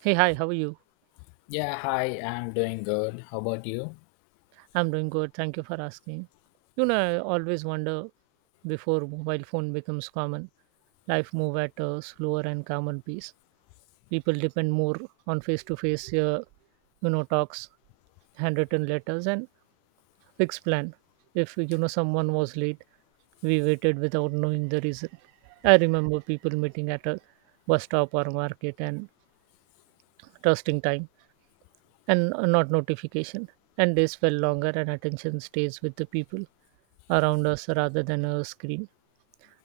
Hey, hi, how are you? Yeah, hi, I'm doing good. How about you? I'm doing good. Thank you for asking. I always wonder before mobile phone becomes common, life move at a slower and calmer pace. People depend more on face to face, talks, handwritten letters, and fixed plan. If someone was late, we waited without knowing the reason. I remember people meeting at a bus stop or market and trusting time and not notification. And days felt longer, and attention stays with the people around us rather than a screen.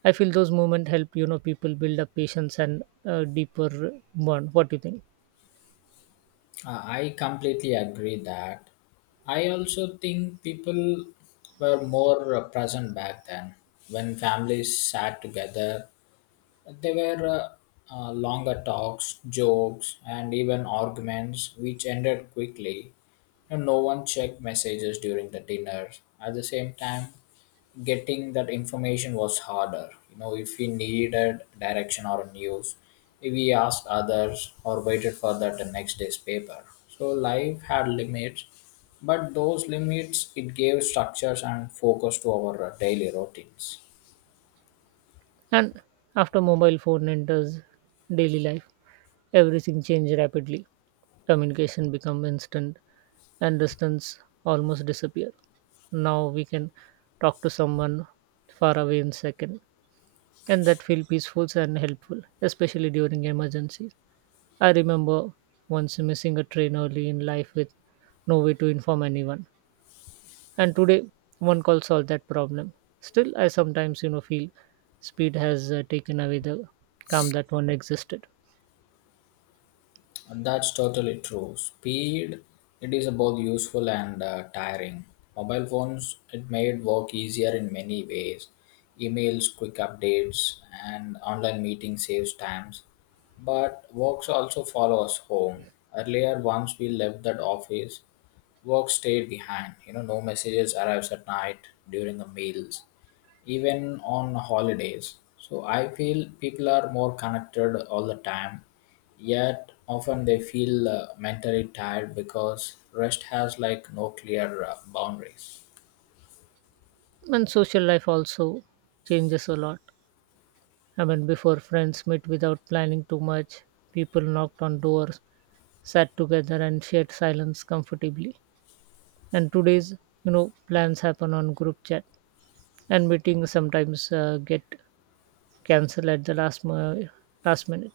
I feel those moments help people build up patience and a deeper bond. What do you think? I completely agree that. I also think people were more present back then when families sat together. There were longer talks, jokes, and even arguments which ended quickly. And no one checked messages during the dinner. At the same time, getting that information was harder. You know, if we needed direction or news, we asked others or waited for that the next day's paper. So life had limits, but those limits it gave structures and focus to our daily routines. And after mobile phone enters daily life, everything changes rapidly. Communication become instant, and distance almost disappear. Now we can talk to someone far away in second and that feel peaceful and helpful, especially during emergencies. I remember once missing a train early in life with no way to inform anyone, and today one call solved that problem. Still, I sometimes feel speed has taken away the calm that one existed, And that's totally true. Speed, it is both useful and tiring. Mobile phones, it made work easier in many ways. Emails, quick updates, and online meeting saves times. But works also follow us home. Earlier, once we left that office, work stayed behind. No messages arrives at night during the meals even on holidays. So I feel people are more connected all the time, yet often they feel mentally tired because rest has like no clear boundaries. and social life also changes a lot. I mean, before friends met without planning too much, people knocked on doors, sat together, and shared silence comfortably. And today's plans happen on group chat and meetings sometimes get cancelled at the last minute.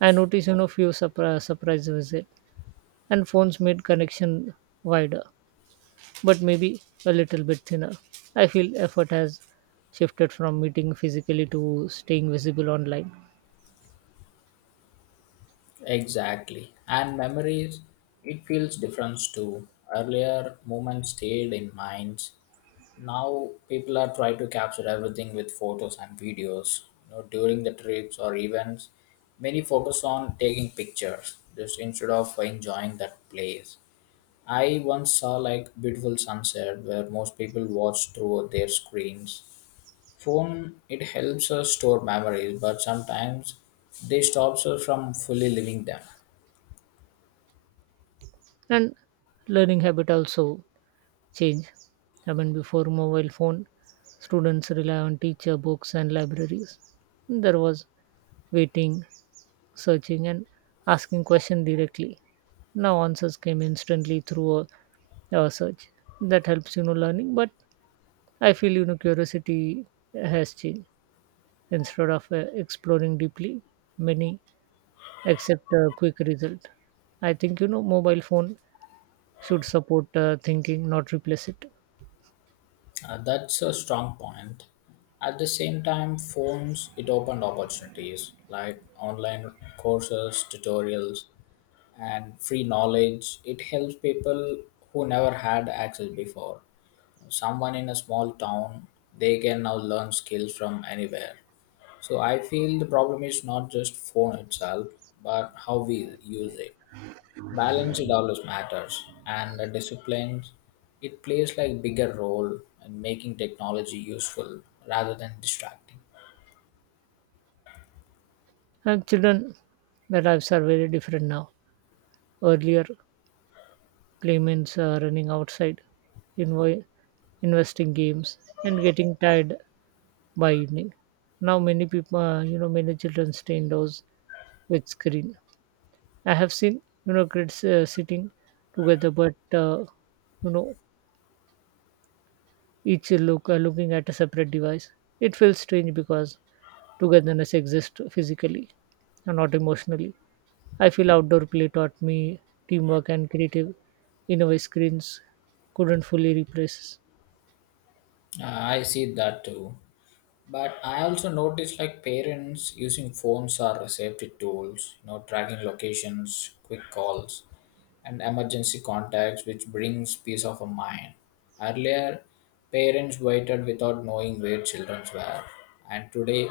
I notice few surprise visit, and phones made connection wider but maybe a little bit thinner. I feel effort has shifted from meeting physically to staying visible online. Exactly. And memories, it feels different too. Earlier moments stayed in minds, now people are trying to capture everything with photos and videos during the trips or events many focus on taking pictures just instead of enjoying that place. I once saw like beautiful sunset where most people watch through their screens. Phone it helps us store memories, but sometimes they stops us from fully living them. And learning habit also change. I mean, before mobile phone students rely on teacher books and libraries. There was waiting, searching, and asking question directly. Now answers came instantly through a search. That helps learning, but I feel curiosity has changed. Instead of exploring deeply, many accept a quick result. I think mobile phone should support thinking, not replace it. That's a strong point. At the same time, phones it opened opportunities like online courses, tutorials, and free knowledge. It helps people who never had access before. Someone in a small town, they can now learn skills from anywhere. So I feel the problem is not just phone itself, but how we use it. Balance it always matters, and the discipline it plays like bigger role in making technology useful rather than distracting. And children, their lives are very different now. Earlier play means running outside, invo- investing games, and getting tired by evening. Now many people, many children stay indoors with screen. I have seen, kids sitting together, but you know, each looking at a separate device. It feels strange because togetherness exists physically and not emotionally. I feel outdoor play taught me teamwork and creative innovative screens couldn't fully replace. I see that too. But I also noticed like parents using phones or safety tools, you know, tracking locations, quick calls, and emergency contacts, which brings peace of a mind. Earlier, parents waited without knowing where children were, and today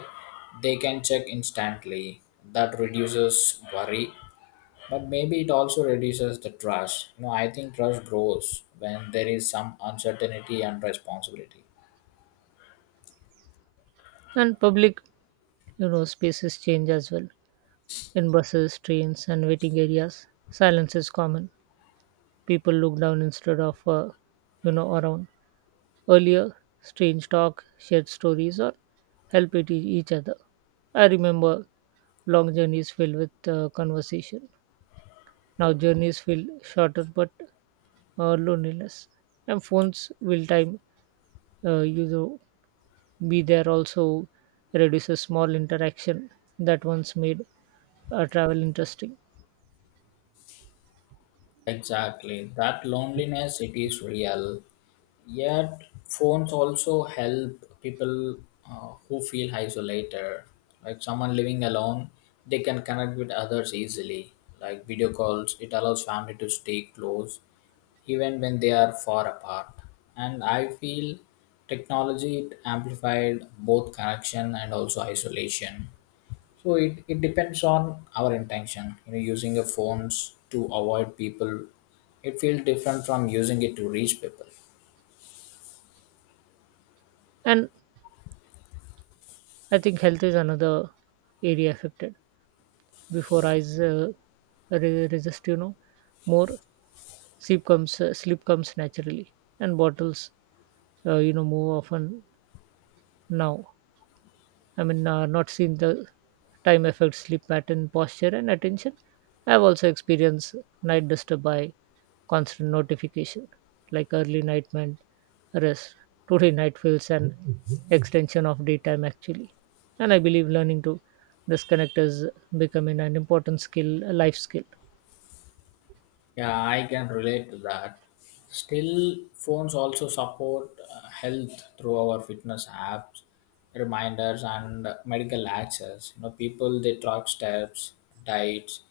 they can check instantly. That reduces worry, but maybe it also reduces the trust. You know, I think trust grows when there is some uncertainty and responsibility. And public, spaces change as well. In buses, trains, and waiting areas, silence is common. People look down instead of, around. Earlier, strange talk, shared stories, or help each other. I remember long journeys filled with conversation. Now journeys feel shorter but loneliness. And phones will time uh, you know, be there also reduces small interaction that once made a travel interesting. Exactly. That loneliness, it is real. Yet, phones also help people who feel isolated. Like someone living alone, they can connect with others easily. Like video calls, it allows family to stay close even when they are far apart. And I feel technology it amplified both connection and also isolation. So it depends on our intention. You know, using your phones to avoid people, it feels different from using it to reach people. And I think health is another area affected. Before eyes resist, more sleep comes naturally, and bottles, more often now. I mean, not seen the time affects sleep pattern, posture, and attention. I have also experienced night disturbed by constant notification, like early night meant rest. Today night feels an extension of daytime actually. And I believe learning to disconnect is becoming an important skill, a life skill. Yeah, I can relate to that. Still, phones also support health through our fitness apps, reminders, and medical access. You know, people they track steps, diets,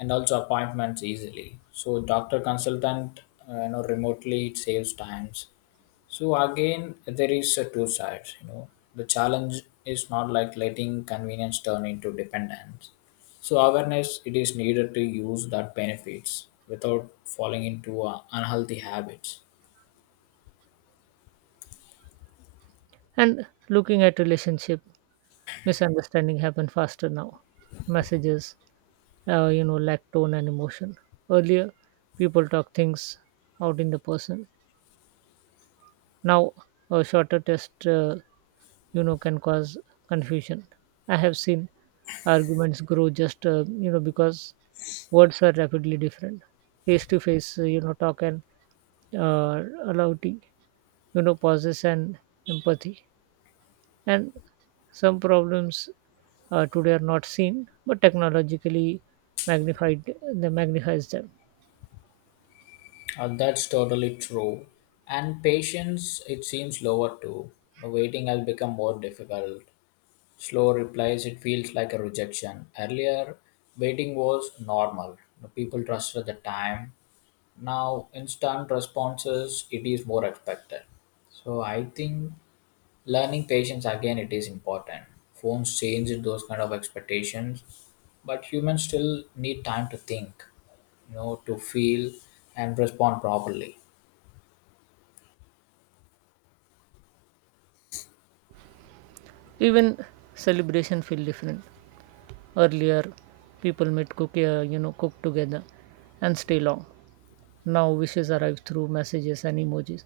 and also appointments easily. So, doctor consultant, you know, remotely it saves times. So again, there is a two sides. You know, the challenge is not like letting convenience turn into dependence, so awareness it is needed to use that benefits without falling into unhealthy habits. And looking at relationship, misunderstanding happen faster now. Messages, lack tone and emotion. Earlier people talk things out in the person. Now a shorter test can cause confusion. I have seen arguments grow just because words are rapidly different. Face to face, talk and allowity, pauses and empathy. And some problems today are not seen, but technologically magnified, they magnifies them. That's totally true. And patience it seems lower too. The waiting has become more difficult. Slow replies it feels like a rejection. Earlier waiting was normal. The people trusted the time. Now instant responses it is more expected. So I think learning patience again it is important. Phones changed those kind of expectations, but humans still need time to think, you know, to feel and respond properly. Even celebration feel different. Earlier people made cook you know cook together and stay long. Now wishes arrive through messages and emojis.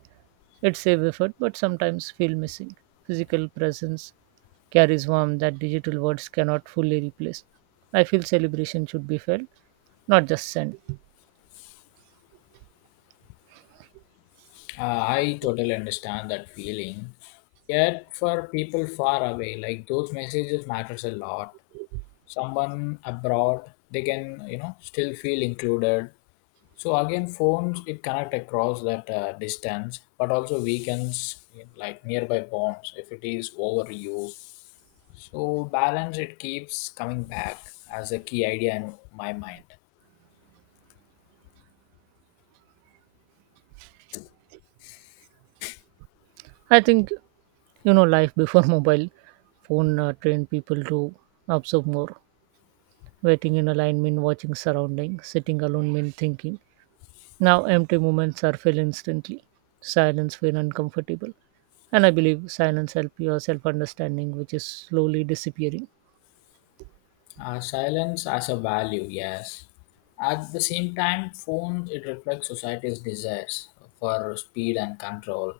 It's save effort but sometimes feel missing physical presence carries warmth that digital words cannot fully replace. I feel celebration should be felt, not just sent. I totally understand that feeling. Yet for people far away, like those messages matters a lot. Someone abroad they can you know still feel included. So again phones it connect across that distance, but also weakens like nearby bonds if it is overused. So balance it keeps coming back as a key idea in my mind. I think life before mobile phone trained people to observe more. Waiting in a line mean watching surrounding, sitting alone mean thinking. Now, empty moments are filled instantly. Silence feel uncomfortable. And I believe silence help your self understanding, which is slowly disappearing. Silence as a value, yes. At the same time, phones it reflects society's desires for speed and control.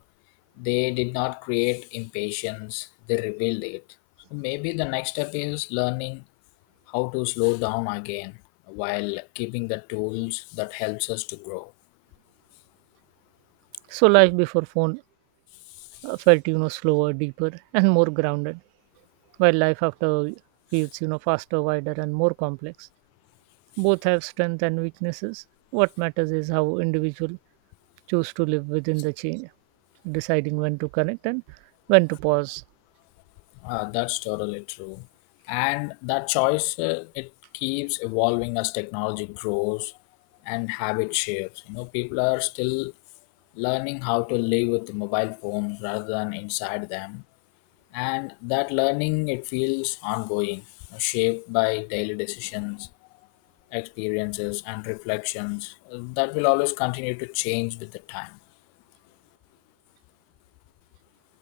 They did not create impatience; they revealed it. So maybe the next step is learning how to slow down again while keeping the tools that helps us to grow. So, life before phone felt, slower, deeper, and more grounded, while life after feels, faster, wider, and more complex. Both have strength and weaknesses. What matters is how individual choose to live within the change, deciding when to connect and when to pause. That's totally true. And that choice, it keeps evolving as technology grows and habit shapes. You know, people are still learning how to live with mobile phones rather than inside them. And that learning, it feels ongoing, shaped by daily decisions, experiences, and reflections that will always continue to change with the time.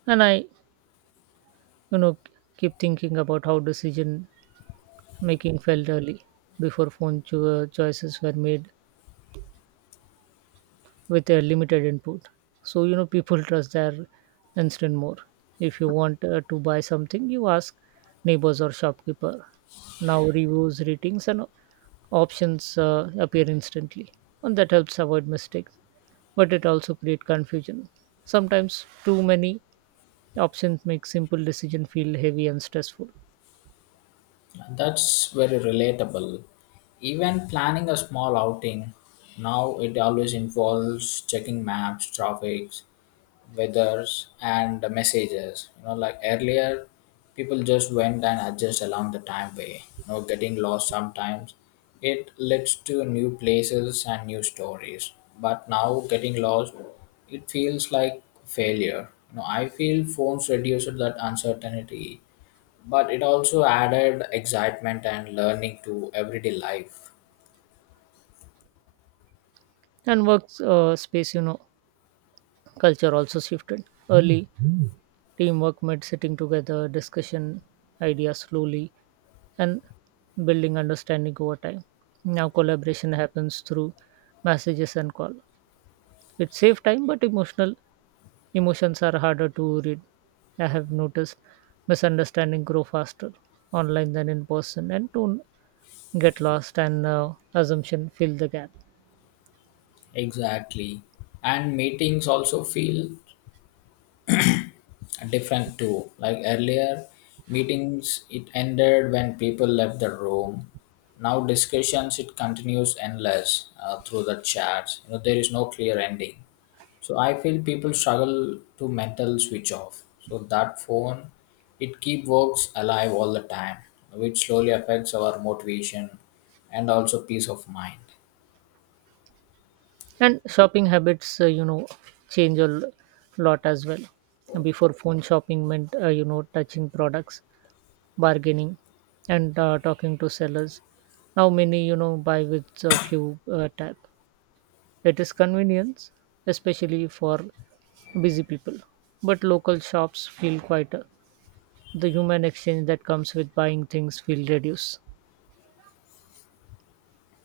And I you know keep thinking about how decision making felt early. Before phone choices were made with a limited input. So, people trust their instinct more. If you want to buy something, you ask neighbors or shopkeeper. Now, reviews, ratings, and options appear instantly, and that helps avoid mistakes. But it also creates confusion. Sometimes too many options make simple decision feel heavy and stressful. That's very relatable. Even planning a small outing, now it always involves checking maps, traffic, weathers, and the messages. You know, like earlier, people just went and adjust along the timeway. You know, getting lost sometimes. It leads to new places and new stories. But now, getting lost, it feels like failure. You know, I feel phones reduced that uncertainty, but it also added excitement and learning to everyday life. And work space, culture also shifted. Early, teamwork meant sitting together, discussion ideas slowly, and building understanding over time. Now, collaboration happens through messages and call. It saves time, but emotional emotions are harder to read. I have noticed misunderstanding grow faster online than in person, and don't get lost and assumption fill the gap. Exactly, and meetings also feel different too. Like earlier meetings it ended when people left the room. Now discussions it continues endless through the chats. You know there is no clear ending. So I feel people struggle to mental switch off. So that phone, it keep works alive all the time, which slowly affects our motivation and also peace of mind. And shopping habits change a lot as well. Before phone shopping meant touching products, bargaining, and talking to sellers. Now many buy with a few tap. It is convenience especially for busy people, but local shops feel quieter. The human exchange that comes with buying things feel reduced.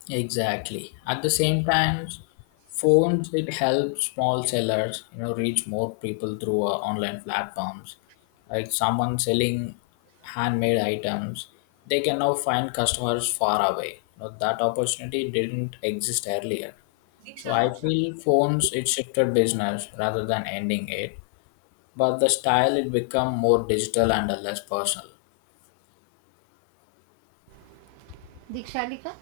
Exactly. At the same time, phones it helps small sellers, you know, reach more people through online platforms. Like someone selling handmade items, they can now find customers far away. You know, that opportunity didn't exist earlier. So I feel phones it shifted business rather than ending it, but the style it become more digital and less personal. Dikshalika?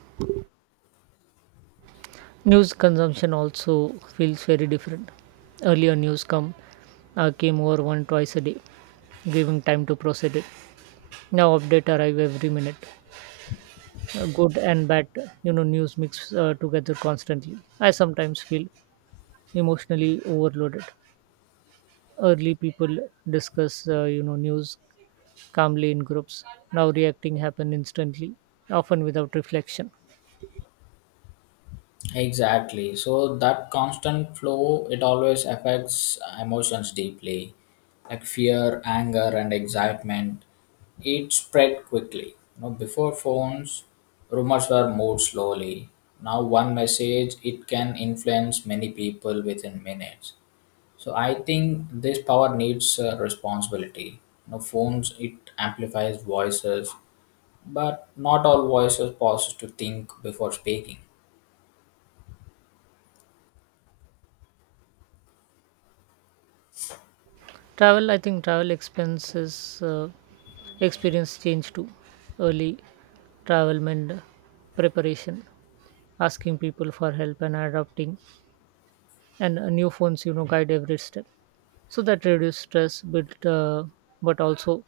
News consumption also feels very different. Earlier, news come came over one twice a day, giving time to process it. Now, update arrive every minute. Good and bad, news mix together constantly. I sometimes feel emotionally overloaded. Early people discuss, news calmly in groups. Now, reacting happen instantly, often without reflection. Exactly. So that constant flow it always affects emotions deeply, like fear, anger, and excitement. It spread quickly. You know, before phones, rumors were moved slowly. Now one message it can influence many people within minutes. So I think this power needs responsibility. You know, phones it amplifies voices, but not all voices pauses to think before speaking. Travel, I think, travel expenses. Experience change too. Early travel and preparation, asking people for help and adopting, and new phones, guide every step. So that reduce stress, but also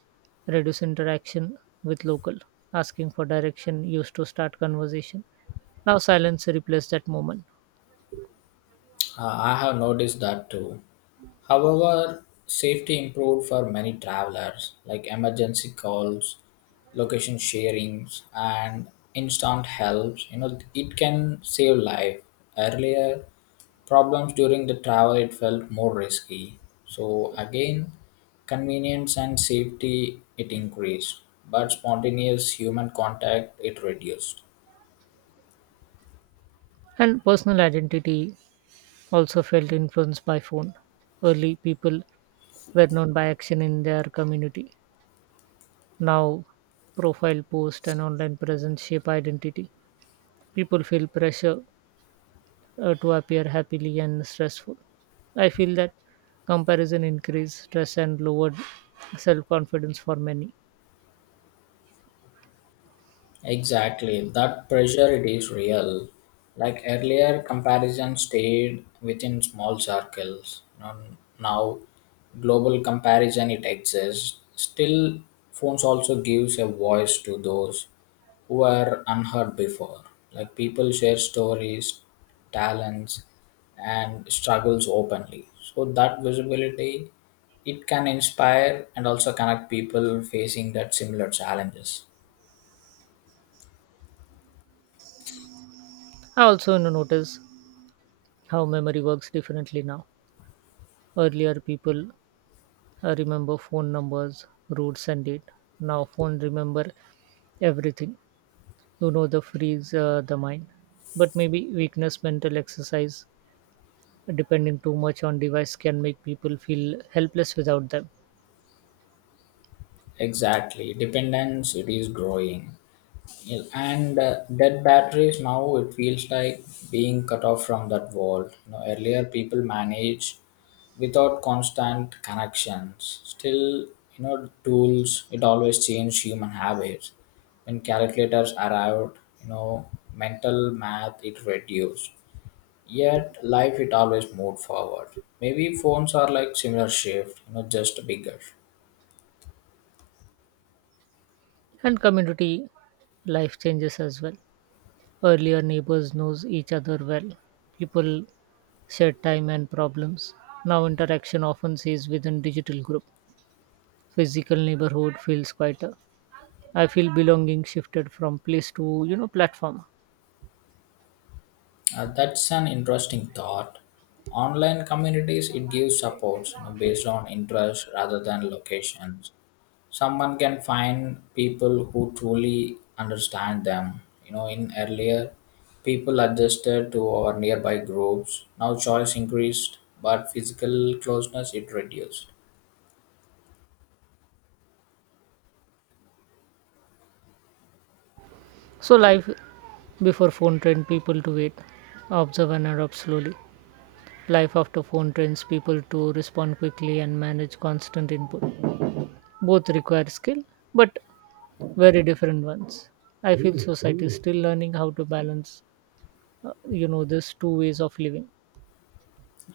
reduce interaction with local. Asking for direction used to start conversation. Now silence replaced that moment. I have noticed that too. However, safety improved for many travelers, like emergency calls, location sharings, and instant helps. You know, it can save life. Earlier, problems during the travel it felt more risky. So again, convenience and safety it increased, but spontaneous human contact it reduced. And personal identity also felt influenced by phone. Early people were known by action in their community. Now profile post and online presence shape identity. People feel pressure to appear happily and stressful. I feel that comparison increased stress and lowered self confidence for many. Exactly, that pressure it is real. Like earlier, comparison stayed within small circles. Now global comparison it exists. Still, phones also gives a voice to those who were unheard before. Like people share stories, talents, and struggles openly. So that visibility it can inspire and also connect people facing that similar challenges. I also notice how memory works differently now. Earlier, people remember phone numbers, routes, and date. Now, phone remember everything. You know the freeze the mind, but maybe weakness, mental exercise, depending too much on device can make people feel helpless without them. Exactly, dependence it is growing. Yeah, and dead batteries now it feels like being cut off from that world. You know, earlier people managed without constant connections. Still, you know, tools it always changed human habits. When calculators arrived, you know, mental math it reduced. Yet life it always moved forward. Maybe phones are like similar shift, you know, just bigger. And community life changes as well. Earlier, neighbors knows each other well. People shared time and problems. Now, interaction often stays within digital group. Physical neighborhood feels quieter. I feel belonging shifted from place to platform. That's an interesting thought. Online communities it gives supports you know, based on interest rather than locations. Someone can find people who truly understand them. You know, in earlier, people adjusted to our nearby groups. Now choice increased, but physical closeness it reduced. So life before phone trained people to wait, observe and adopt slowly. Life after phone trains people to respond quickly and manage constant input. Both require skill, but very different ones. I feel society is still learning how to balance, these two ways of living.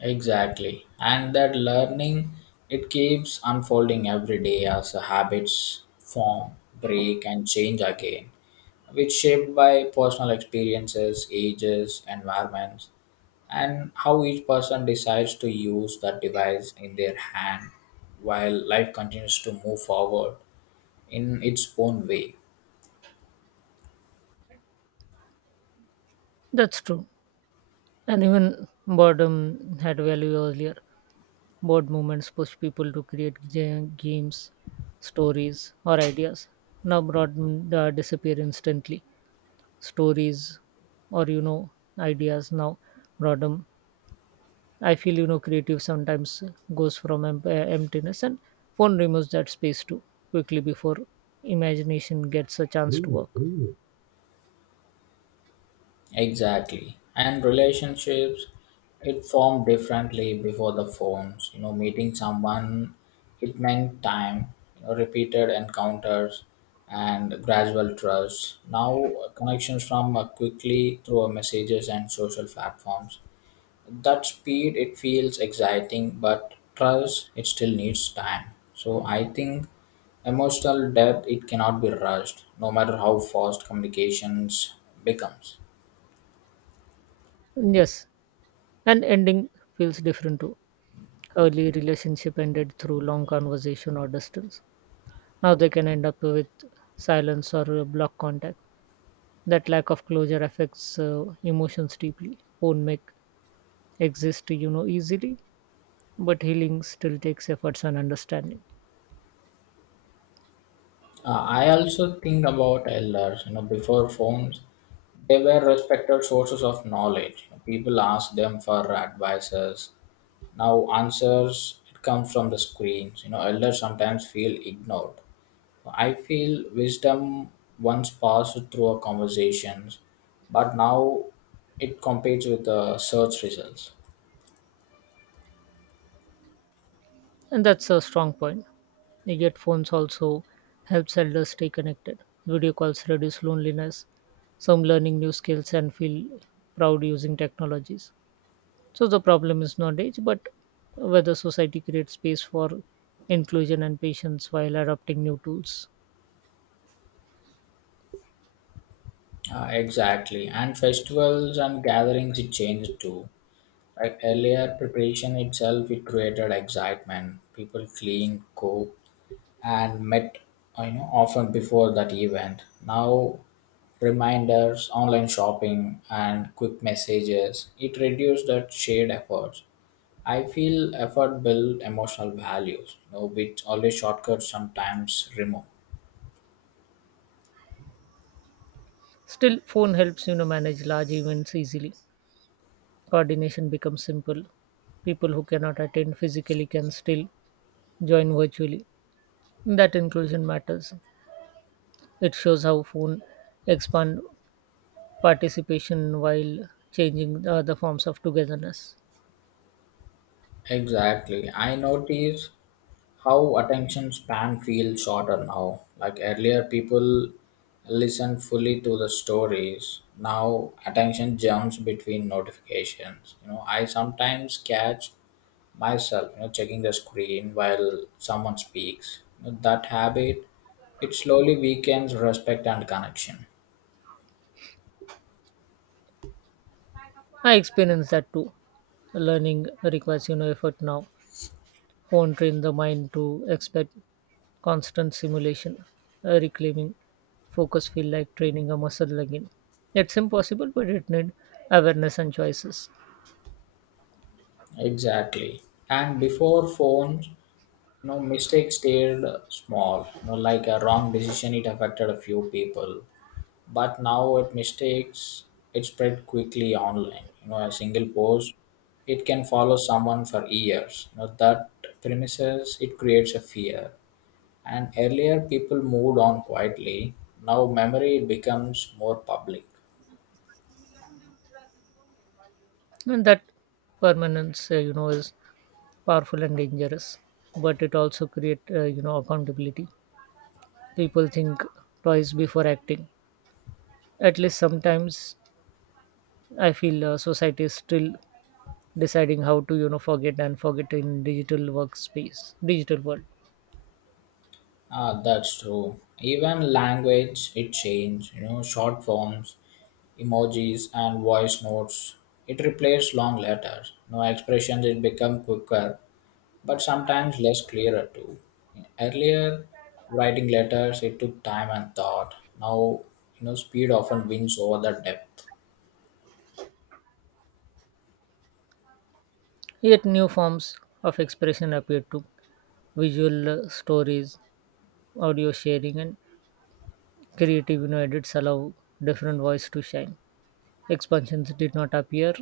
Exactly. And that learning, it keeps unfolding every day as the habits form, break, and change again, which shaped by personal experiences, ages, environments, and how each person decides to use that device in their hand while life continues to move forward in its own way. That's true. And even boredom had value earlier. Bored moments push people to create games, stories, or ideas. Now, broad disappear instantly. Stories, or ideas now, boredom I feel creative sometimes goes from emptiness, and phone removes that space too quickly before imagination gets a chance to work. Exactly. And relationships, it formed differently before the phones. You know, meeting someone, it meant time, you know, repeated encounters and gradual trust. Now, connections from quickly through our messages and social platforms. That speed, it feels exciting, but trust, it still needs time. So, I think emotional depth, it cannot be rushed, no matter how fast communications becomes. Yes, and ending feels different too. Early relationship ended through long conversation or distance. Now they can end up with silence or block contact. That lack of closure affects emotions deeply. Phone make exist easily, but healing still takes efforts and understanding. I also think about elders, you know, before phones, they were respected sources of knowledge. People asked them for advices. Now answers it comes from the screens. You know, elders sometimes feel ignored. I feel wisdom once passed through a conversations, but now it competes with the search results. And that's a strong point. Yet phones also help elders stay connected. Video calls reduce loneliness. Some learning new skills and feel proud using technologies. So the problem is not age, but whether society creates space for inclusion and patience while adopting new tools. Exactly, and festivals and gatherings it changed too. Right, earlier preparation itself it created excitement. People cleaned, cooked, and met you know often before that event. Now reminders, online shopping, and quick messages it reduced that shared efforts. I feel effort build emotional values, you know, which always shortcuts sometimes remove. Still, phone helps manage large events easily. Coordination becomes simple. People who cannot attend physically can still join virtually. That inclusion matters. It shows how phone expand participation while changing the forms of togetherness. Exactly. I notice how attention span feels shorter now. Like earlier, people listen fully to the stories. Now, attention jumps between notifications. You know, I sometimes catch myself, you know, checking the screen while someone speaks. You know, that habit, it slowly weakens respect and connection. I experienced that too. Learning requires effort now. Phone train the mind to expect constant simulation. Reclaiming focus feel like training a muscle again. It's impossible, but it need awareness and choices. Exactly. And before phones, you know, mistakes stayed small. You know, like a wrong decision, it affected a few people. But now it mistakes, it spread quickly online. You know, a single post, it can follow someone for years. You know, that premises, it creates a fear. And earlier people moved on quietly. Now memory becomes more public. And that permanence, is powerful and dangerous. But it also create accountability. People think twice before acting, at least sometimes. I feel society is still deciding how to forget and forget in digital workspace digital world. Ah, that's true. Even language, it changed. You know, short forms, emojis, and voice notes. It replaced long letters. No expressions, it become quicker, but sometimes less clearer too. Earlier, writing letters, it took time and thought. Now, you know, speed often wins over the depth. Yet new forms of expression appear too: visual stories, audio sharing, and creative edits allow different voice to shine. Expansions did not appear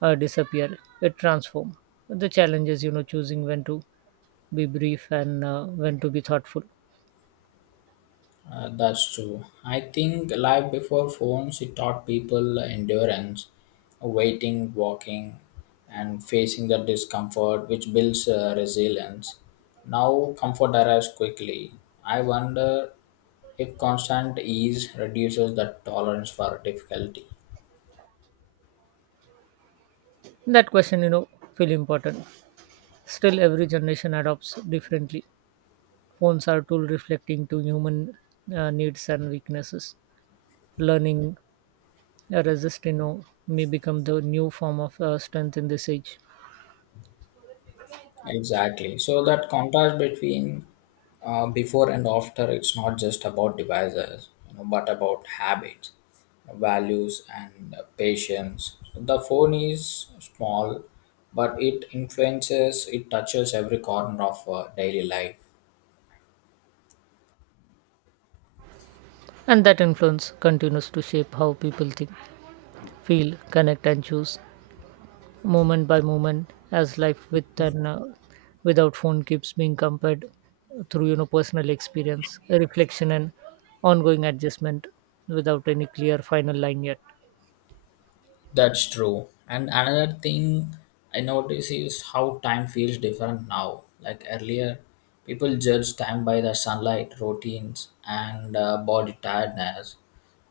or disappear, it transformed. The challenge is choosing when to be brief and when to be thoughtful. That's true. I think life before phones, it taught people endurance, waiting, walking, and facing the discomfort, which builds resilience. Now, comfort arrives quickly. I wonder if constant ease reduces the tolerance for difficulty. That question, feel important. Still, every generation adopts differently. Phones are tool reflecting to human needs and weaknesses. Learning resist, may become the new form of strength in this age. Exactly. So that contrast between before and after, it's not just about devices, you know, but about habits, values, and patience. The phone is small, but it influences, it touches every corner of daily life. And that influence continues to shape how people think, feel, connect, and choose, moment by moment as life with and without phone keeps being compared through personal experience, reflection, and ongoing adjustment without any clear final line yet. That's true. And another thing I notice is how time feels different now. Like earlier, people judged time by the sunlight, routines, and body tiredness.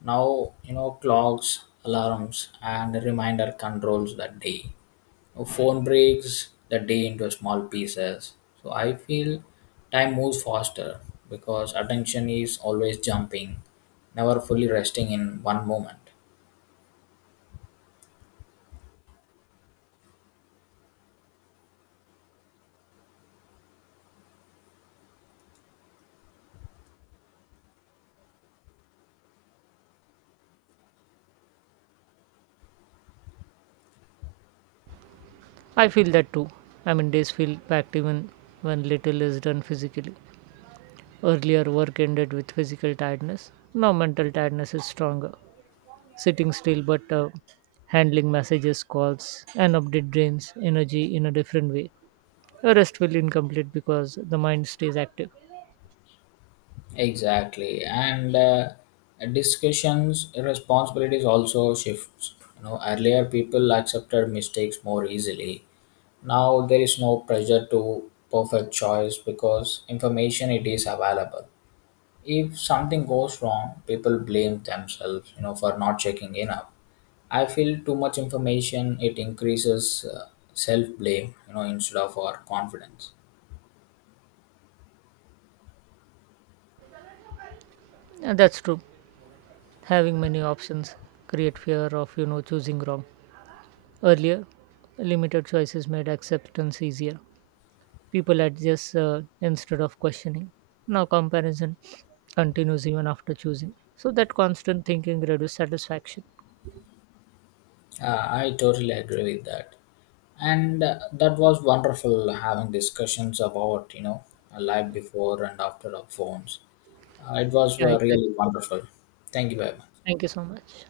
Now, you know, clocks, alarms, and reminder controls the day. Now, phone breaks the day into small pieces. So I feel time moves faster because attention is always jumping, never fully resting in one moment. I feel that too. I mean days feel packed even when little is done physically. Earlier work ended with physical tiredness, now mental tiredness is stronger. Sitting still but handling messages, calls and update drains energy in a different way. A rest will incomplete because the mind stays active. Exactly, and discussions responsibilities also shifts. You know, earlier people accepted mistakes more easily. Now there is no pressure to perfect choice because information it is available. If something goes wrong, people blame themselves. You know, for not checking enough. I feel too much information it increases self blame. You know, instead of our confidence. And that's true. Having many options create fear of choosing wrong. Earlier, limited choices made acceptance easier. People adjust instead of questioning. Now comparison continues even after choosing. So that constant thinking reduces satisfaction. I totally agree with that. And that was wonderful having discussions about, you know, a life before and after of phones. It was Yeah, exactly. really wonderful. Thank you very much. Thank you so much.